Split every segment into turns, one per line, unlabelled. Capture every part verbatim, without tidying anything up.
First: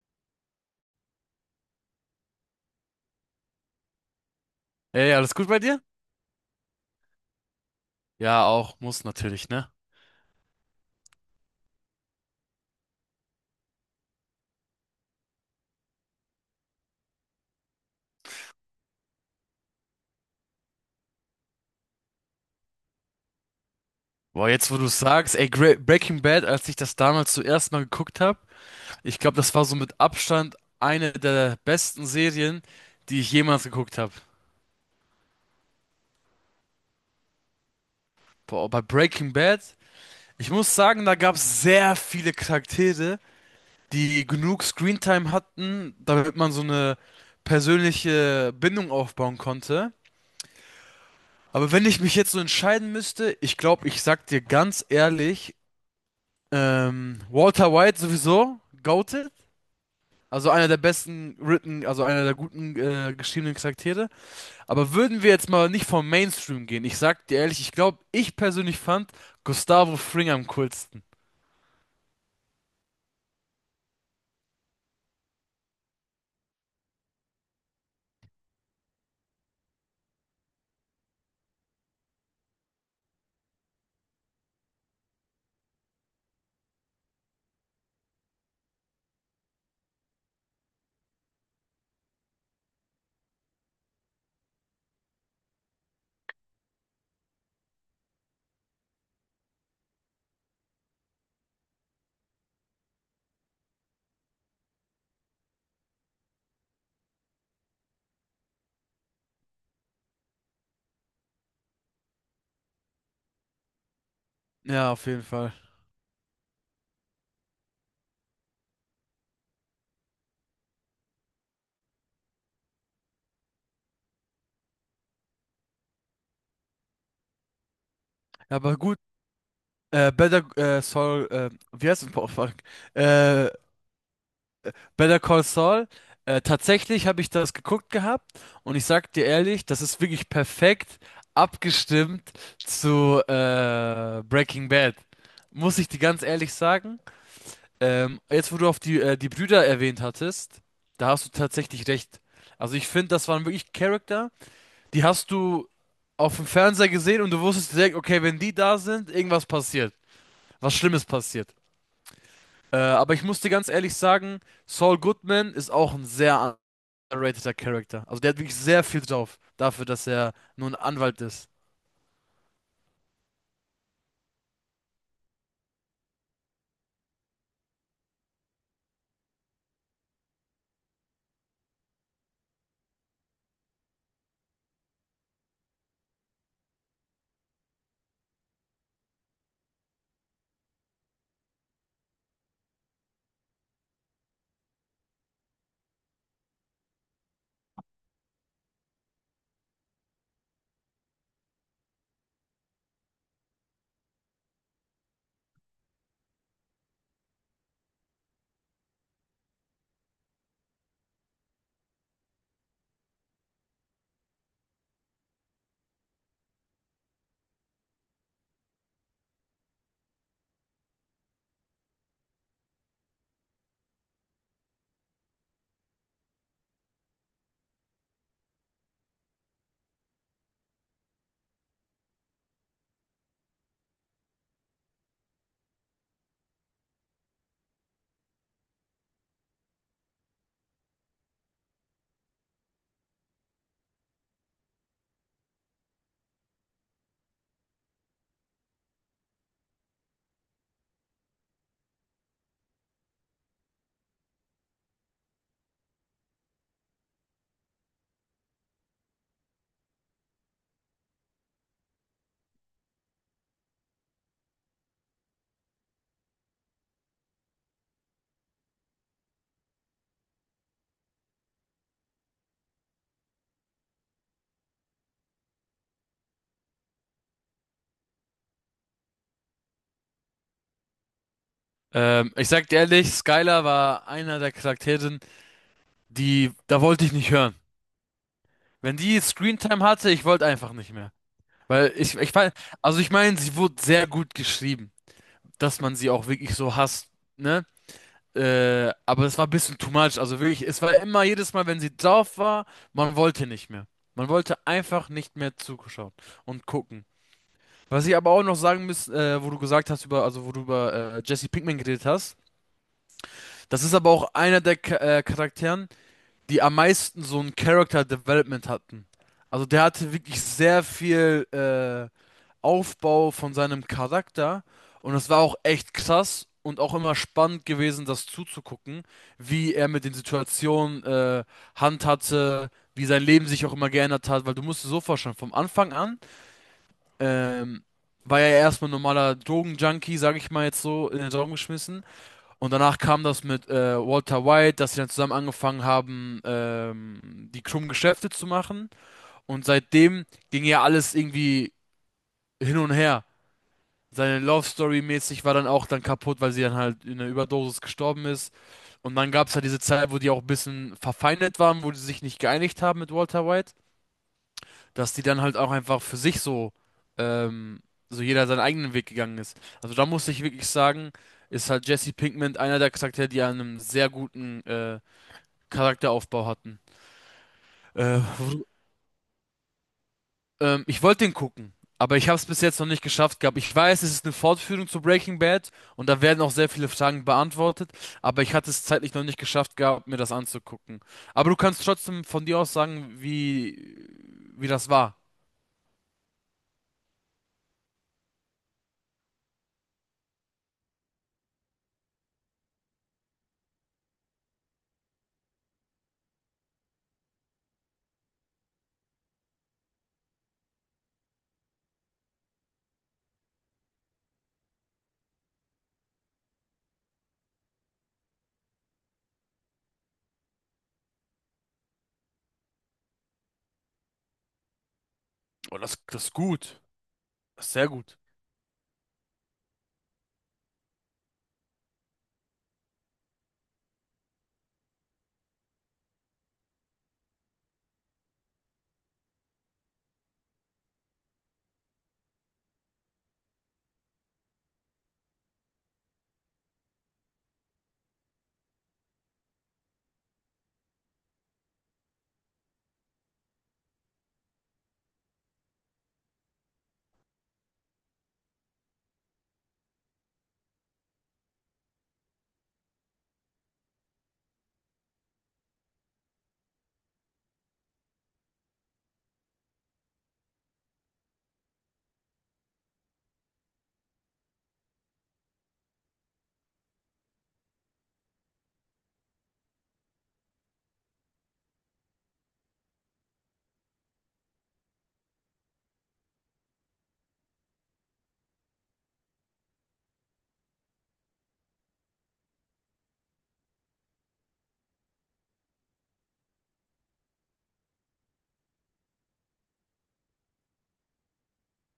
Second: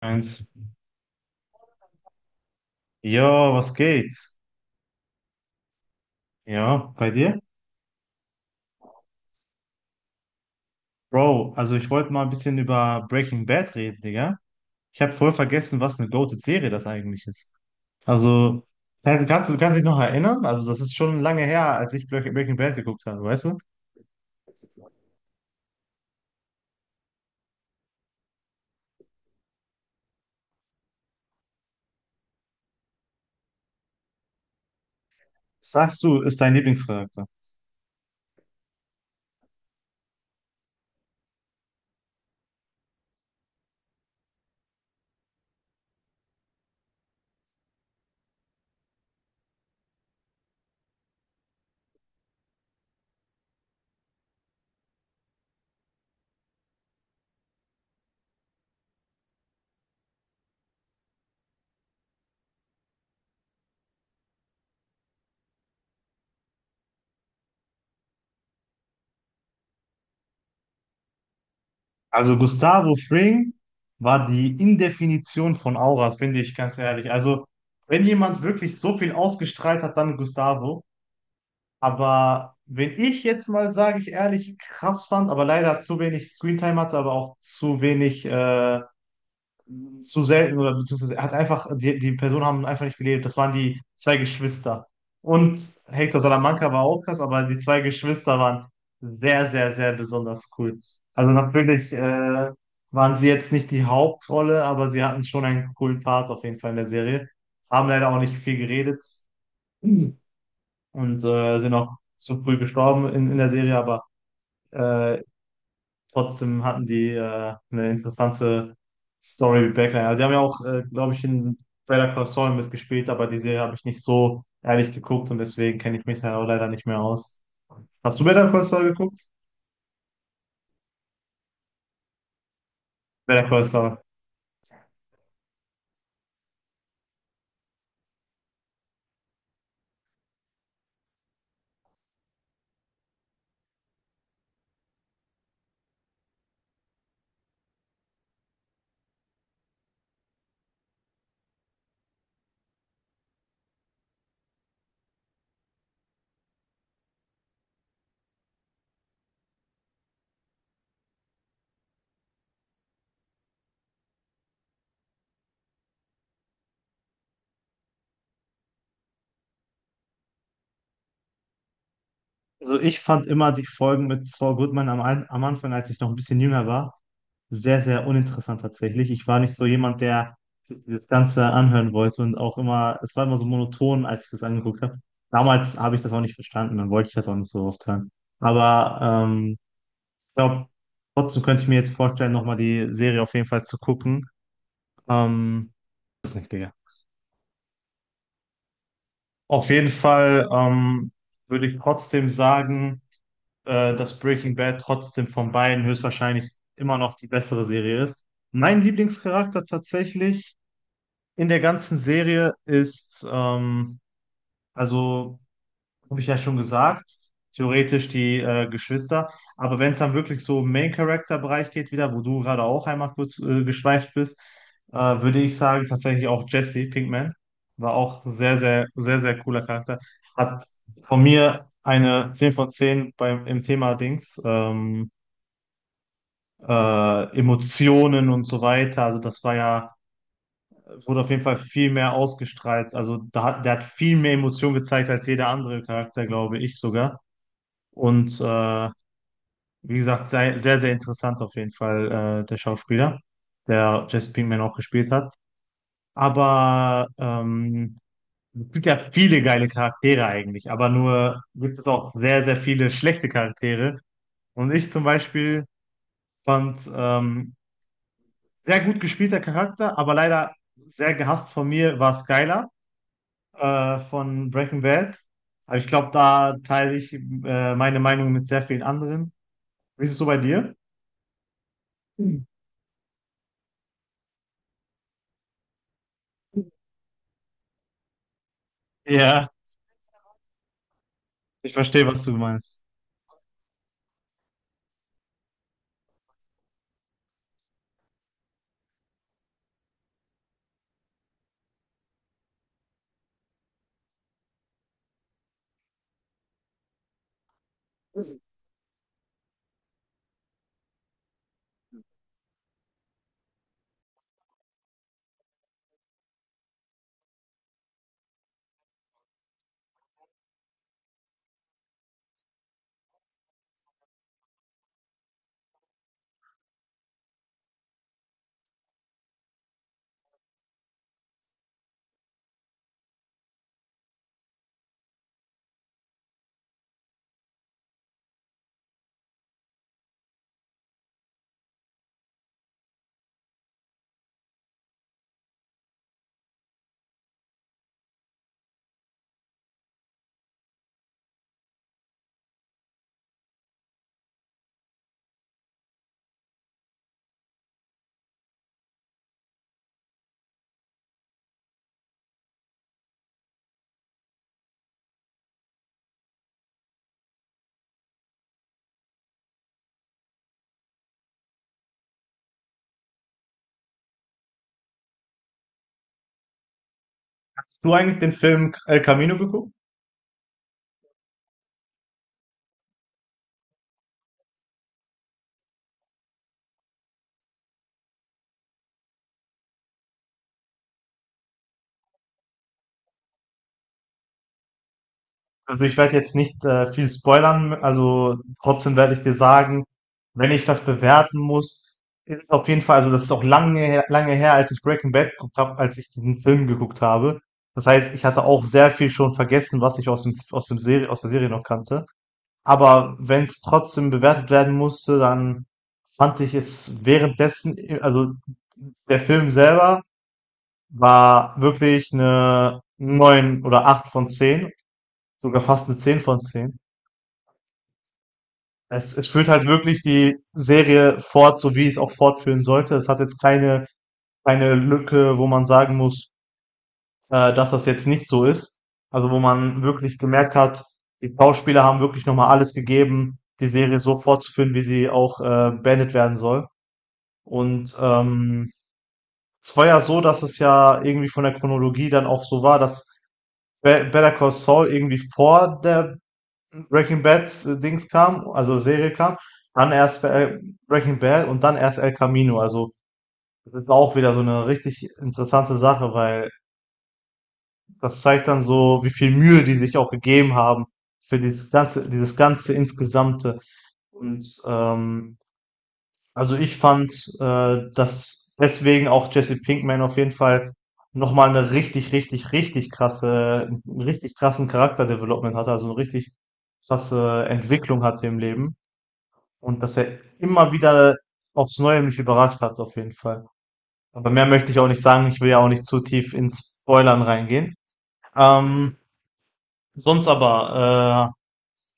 Eins. Jo, was geht?
Ey, alles gut bei dir?
Ja, bei dir?
Ja, auch, muss natürlich, ne?
Bro, also ich wollte mal ein bisschen über Breaking Bad reden, Digga. Ich habe voll vergessen, was eine Go-To-Serie das eigentlich ist. Also, kannst, kannst du kannst dich noch erinnern? Also, das ist schon lange her, als ich Breaking Breaking Bad geguckt habe, weißt du?
Boah, jetzt wo du sagst, ey, Gra Breaking Bad, als ich das damals zuerst mal geguckt habe, ich glaube, das war so mit Abstand eine der besten Serien, die ich jemals geguckt habe.
Was sagst du, ist dein Lieblingscharakter?
Boah, bei Breaking Bad, ich muss sagen, da gab es sehr viele Charaktere, die genug Screentime hatten, damit man so eine persönliche Bindung aufbauen konnte. Aber wenn ich mich jetzt so entscheiden müsste, ich glaube, ich sag dir ganz ehrlich, Ähm, Walter White sowieso, goated. Also einer der besten written, also einer der guten äh, geschriebenen Charaktere. Aber würden wir jetzt mal nicht vom Mainstream gehen? Ich sag dir ehrlich, ich glaube, ich persönlich fand Gustavo Fring am coolsten.
Also, Gustavo Fring war die Indefinition von Auras, finde ich, ganz ehrlich. Also, wenn jemand wirklich so viel ausgestrahlt hat, dann Gustavo. Aber wenn ich jetzt mal, sage ich ehrlich, krass fand, aber leider zu wenig Screentime hatte, aber auch zu wenig, äh, zu selten oder beziehungsweise er hat einfach, die, die Personen haben einfach nicht gelebt. Das waren die zwei Geschwister. Und Hector Salamanca war auch krass, aber die zwei Geschwister waren sehr, sehr, sehr besonders cool. Also natürlich, äh, waren sie jetzt nicht die Hauptrolle, aber sie hatten schon einen coolen Part auf jeden Fall in der Serie. Haben leider auch nicht viel geredet und äh, sind auch zu früh gestorben in, in der Serie, aber
Ja, auf
äh,
jeden Fall.
trotzdem hatten die äh, eine interessante Story mit Backline. Also die haben ja auch, äh, glaube ich, in Better Call Saul mitgespielt, aber die Serie habe ich nicht so ehrlich geguckt und deswegen kenne ich mich da auch leider nicht mehr aus. Hast du Better
Ja,
Call
aber
Saul
gut.
geguckt?
Äh, Better äh, Saul, äh, wie heißt es? Boah, fuck.
Better
Äh,
Call Saul.
Better Call Saul. Äh, tatsächlich habe ich das geguckt gehabt und ich sag dir ehrlich, das ist wirklich perfekt abgestimmt zu äh, Breaking Bad. Muss ich dir ganz ehrlich sagen. Ähm, jetzt, wo du auf die, äh, die Brüder erwähnt hattest, da hast du tatsächlich recht. Also ich finde, das waren wirklich Charakter, die hast du auf dem Fernseher gesehen und du wusstest direkt, okay, wenn die da sind, irgendwas passiert. Was Schlimmes passiert. Äh, aber ich muss dir ganz ehrlich sagen, Saul Goodman ist auch ein sehr underrateter Charakter. Also der hat wirklich sehr viel drauf, dafür, dass er nur ein Anwalt ist.
Also ich fand immer die Folgen mit Saul Goodman am, Ein- am Anfang, als ich noch ein bisschen jünger war, sehr, sehr uninteressant tatsächlich. Ich war nicht so jemand, der sich das Ganze anhören wollte und auch immer, es war immer so monoton, als ich das angeguckt habe. Damals habe ich das auch nicht verstanden, dann wollte ich das auch nicht so oft hören. Aber ähm, ich glaube, trotzdem könnte ich mir jetzt vorstellen, nochmal die Serie auf jeden Fall zu gucken. Ähm, Das ist nicht, Digga. Auf jeden Fall ähm, würde ich trotzdem sagen, äh, dass Breaking Bad trotzdem von beiden höchstwahrscheinlich immer noch die bessere Serie ist. Mein Lieblingscharakter tatsächlich in der ganzen Serie ist, ähm, also habe ich ja schon gesagt, theoretisch die äh, Geschwister. Aber wenn es dann wirklich so im Main-Character-Bereich geht, wieder, wo du gerade auch einmal kurz äh, geschweift bist, äh, würde ich sagen, tatsächlich auch Jesse Pinkman war auch sehr, sehr, sehr, sehr cooler Charakter. Hat von mir eine zehn von zehn beim, im Thema Dings, ähm, äh, Emotionen und so weiter. Also das war ja, wurde auf jeden Fall viel mehr ausgestrahlt. Also da, hat- der hat viel mehr Emotionen gezeigt als jeder andere Charakter, glaube ich sogar. Und äh, wie gesagt, sehr, sehr, sehr interessant auf jeden Fall, äh, der Schauspieler, der Jesse Pinkman auch gespielt hat. Aber ähm, es gibt ja viele geile Charaktere eigentlich, aber nur gibt es auch sehr, sehr viele schlechte Charaktere. Und ich zum Beispiel fand ähm, sehr gut gespielter Charakter, aber leider sehr gehasst von mir war Skylar äh, von Breaking Bad. Aber ich glaube, da teile ich äh, meine Meinung mit sehr vielen anderen. Wie ist es so bei dir?
Ähm, ich sag dir ehrlich, Skylar war einer der Charaktere, die, da wollte ich nicht hören. Wenn die
Ja.
Screentime hatte, ich wollte einfach nicht mehr.
Ich
Weil
verstehe,
ich,
was
ich
du
fand,
meinst.
also ich meine, sie wurde sehr gut geschrieben, dass man sie auch wirklich so hasst, ne? Äh, aber es war ein bisschen too much. Also wirklich, es war immer jedes Mal, wenn sie drauf war, man wollte nicht mehr. Man wollte einfach nicht mehr zuschauen und gucken. Was ich aber auch noch sagen muss, äh, wo du gesagt hast über, also wo du über äh, Jesse Pinkman geredet hast, das ist aber auch einer der Cha- äh, Charakteren, die am meisten so ein Character Development hatten. Also der hatte wirklich sehr viel äh, Aufbau von seinem Charakter und es war auch echt krass und auch immer spannend gewesen, das zuzugucken, wie er mit den Situationen äh, handhatte, wie sein Leben sich auch immer geändert hat, weil du musst dir so vorstellen, vom Anfang an ähm, war ja erstmal ein normaler Drogenjunkie, sag ich mal jetzt so, in den Raum geschmissen. Und danach kam das mit äh, Walter White, dass sie dann zusammen angefangen haben, ähm, die krummen Geschäfte zu machen. Und seitdem ging ja alles irgendwie hin und her. Seine Love Story mäßig war dann auch dann kaputt, weil sie dann halt in einer Überdosis gestorben ist. Und dann gab es halt diese Zeit, wo die auch ein bisschen verfeindet waren, wo die sich nicht geeinigt haben mit Walter White, dass die dann halt auch einfach für sich so, ähm, so jeder seinen eigenen Weg gegangen ist. Also da muss ich wirklich sagen, ist halt Jesse Pinkman einer der Charaktere, die einen sehr guten äh, Charakteraufbau hatten.
Hast du eigentlich
Äh,
den
wo-
Film El Camino geguckt?
ähm, Ich wollte den gucken, aber ich habe es bis jetzt noch nicht geschafft gehabt. Ich weiß, es ist eine Fortführung zu Breaking Bad und da werden auch sehr viele Fragen beantwortet, aber ich hatte es zeitlich noch nicht geschafft gehabt, mir das anzugucken. Aber du kannst trotzdem von dir aus sagen, wie, wie das war.
Also ich werde jetzt nicht äh, viel spoilern, also trotzdem werde ich dir sagen, wenn ich das bewerten muss, ist es auf jeden Fall, also das ist auch lange, her- lange her, als ich Breaking Bad geguckt habe, als ich den Film geguckt habe. Das heißt, ich hatte auch sehr viel schon vergessen, was ich aus dem, aus dem Serie, aus der Serie noch kannte. Aber wenn es trotzdem bewertet werden musste, dann fand ich es währenddessen, also der Film selber war wirklich eine neun oder acht von zehn, sogar
Oh,
fast eine
das,
zehn
das ist
von zehn
gut. Das ist sehr gut.
Es es führt halt wirklich die Serie fort, so wie es auch fortführen sollte. Es hat jetzt keine keine Lücke, wo man sagen muss, äh, dass das jetzt nicht so ist. Also, wo man wirklich gemerkt hat, die Schauspieler haben wirklich noch mal alles gegeben, die Serie so fortzuführen, wie sie auch, äh, beendet werden soll. Und, ähm, es war ja so, dass es ja irgendwie von der Chronologie dann auch so war, dass Be- Better Call Saul irgendwie vor der Breaking Bad äh, Dings kam, also Serie kam, dann erst äh, Breaking Bad und dann erst El Camino. Also das ist auch wieder so eine richtig interessante Sache, weil das zeigt dann so, wie viel Mühe die sich auch gegeben haben für dieses ganze, dieses ganze insgesamte. Und ähm, also, ich fand, äh, dass deswegen auch Jesse Pinkman auf jeden Fall noch mal 'ne richtig, richtig, richtig krasse 'n richtig krassen Charakter hatte, also eine richtig krasse Entwicklung hatte im Leben und dass er immer wieder aufs Neue mich überrascht hat auf jeden Fall. Aber mehr möchte ich auch nicht sagen, ich will ja auch nicht zu tief ins Spoilern reingehen. Ähm, Sonst aber, äh,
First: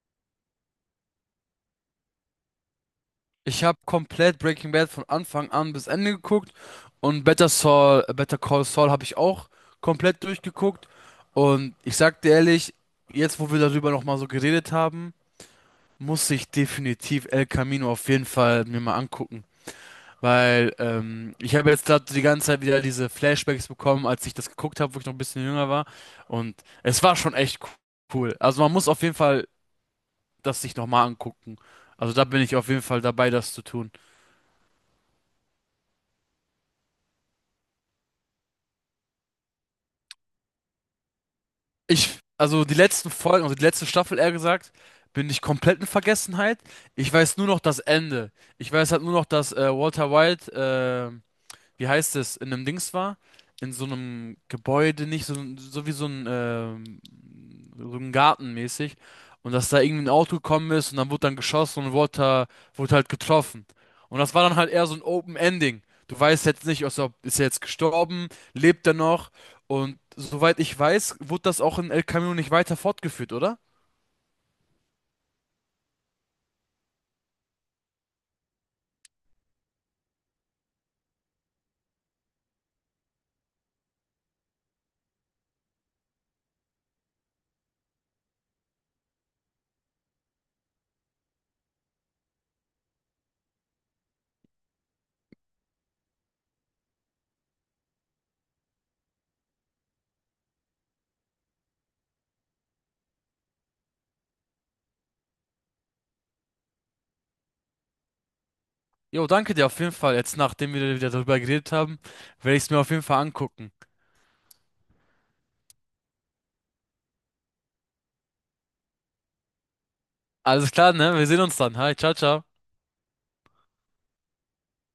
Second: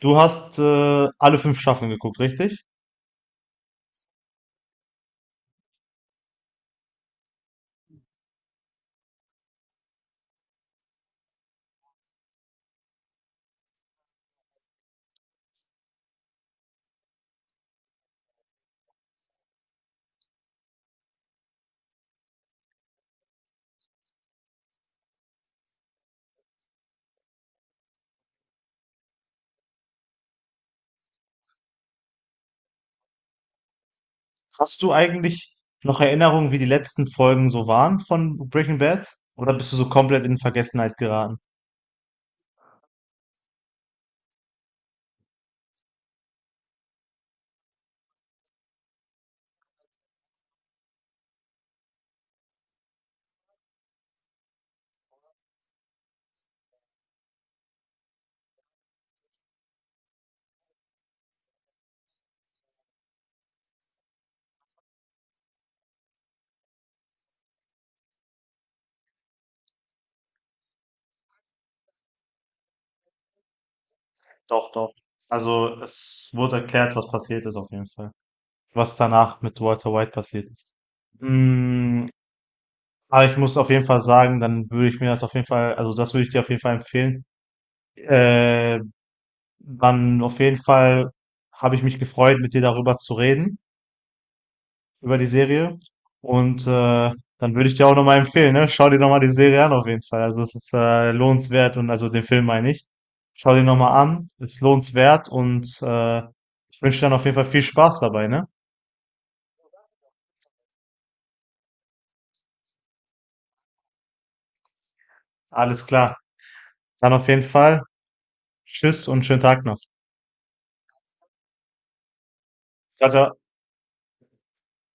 du hast, äh, alle fünf Staffeln geguckt, richtig?
Ich habe komplett Breaking Bad von Anfang an bis Ende geguckt und Better Saul, äh, Better Call Saul habe ich auch komplett durchgeguckt und ich sag dir ehrlich, jetzt wo wir darüber nochmal so geredet haben, muss ich definitiv El Camino auf jeden Fall mir mal angucken, weil ähm, ich habe jetzt gerade die ganze Zeit wieder diese Flashbacks bekommen, als ich das geguckt habe, wo ich noch ein bisschen jünger war und es war schon echt cool. Also man muss auf jeden Fall das sich nochmal angucken. Also da bin ich auf jeden Fall dabei, das zu tun.
Hast du eigentlich noch Erinnerungen, wie die letzten Folgen so waren von Breaking Bad? Oder bist du so komplett in Vergessenheit geraten?
Ich, also die letzten Folgen, also die letzte Staffel eher gesagt, bin ich komplett in Vergessenheit. Ich weiß nur noch das Ende. Ich weiß halt nur noch, dass äh, Walter White äh, wie heißt es, in einem Dings war, in so einem Gebäude, nicht so, so wie so ein, ähm, so ein Garten mäßig. Und dass da irgendwie ein Auto gekommen ist und dann wurde dann geschossen und wurde, da- wurde halt getroffen. Und das war dann halt eher so ein Open Ending. Du weißt jetzt nicht, also ob- ist er jetzt gestorben, lebt er noch? Und soweit ich weiß, wurde das auch in El Camino nicht weiter fortgeführt, oder?
Doch, doch. Also es wurde erklärt, was passiert ist auf jeden Fall. Was danach mit Walter White passiert ist. Mm, aber ich muss auf jeden Fall sagen, dann würde ich mir das auf jeden Fall, also das würde ich dir auf jeden Fall empfehlen. Äh, Man, auf jeden Fall habe ich mich gefreut, mit dir darüber zu reden. Über die Serie. Und äh, dann würde ich dir auch nochmal empfehlen, ne? Schau dir nochmal die Serie an auf jeden Fall. Also es ist äh, lohnenswert und also den Film meine ich. Schau dir nochmal an, ist lohnenswert und äh, ich wünsche dir dann auf jeden Fall viel Spaß dabei, ne?
Jo, danke dir auf jeden Fall. Jetzt, nachdem wir wieder darüber geredet haben, werde ich es mir auf jeden Fall angucken.
Alles klar. Dann auf jeden Fall. Tschüss und schönen Tag noch.
Alles klar, ne? Wir sehen uns dann. Hi, ciao, ciao.
Ciao, ciao.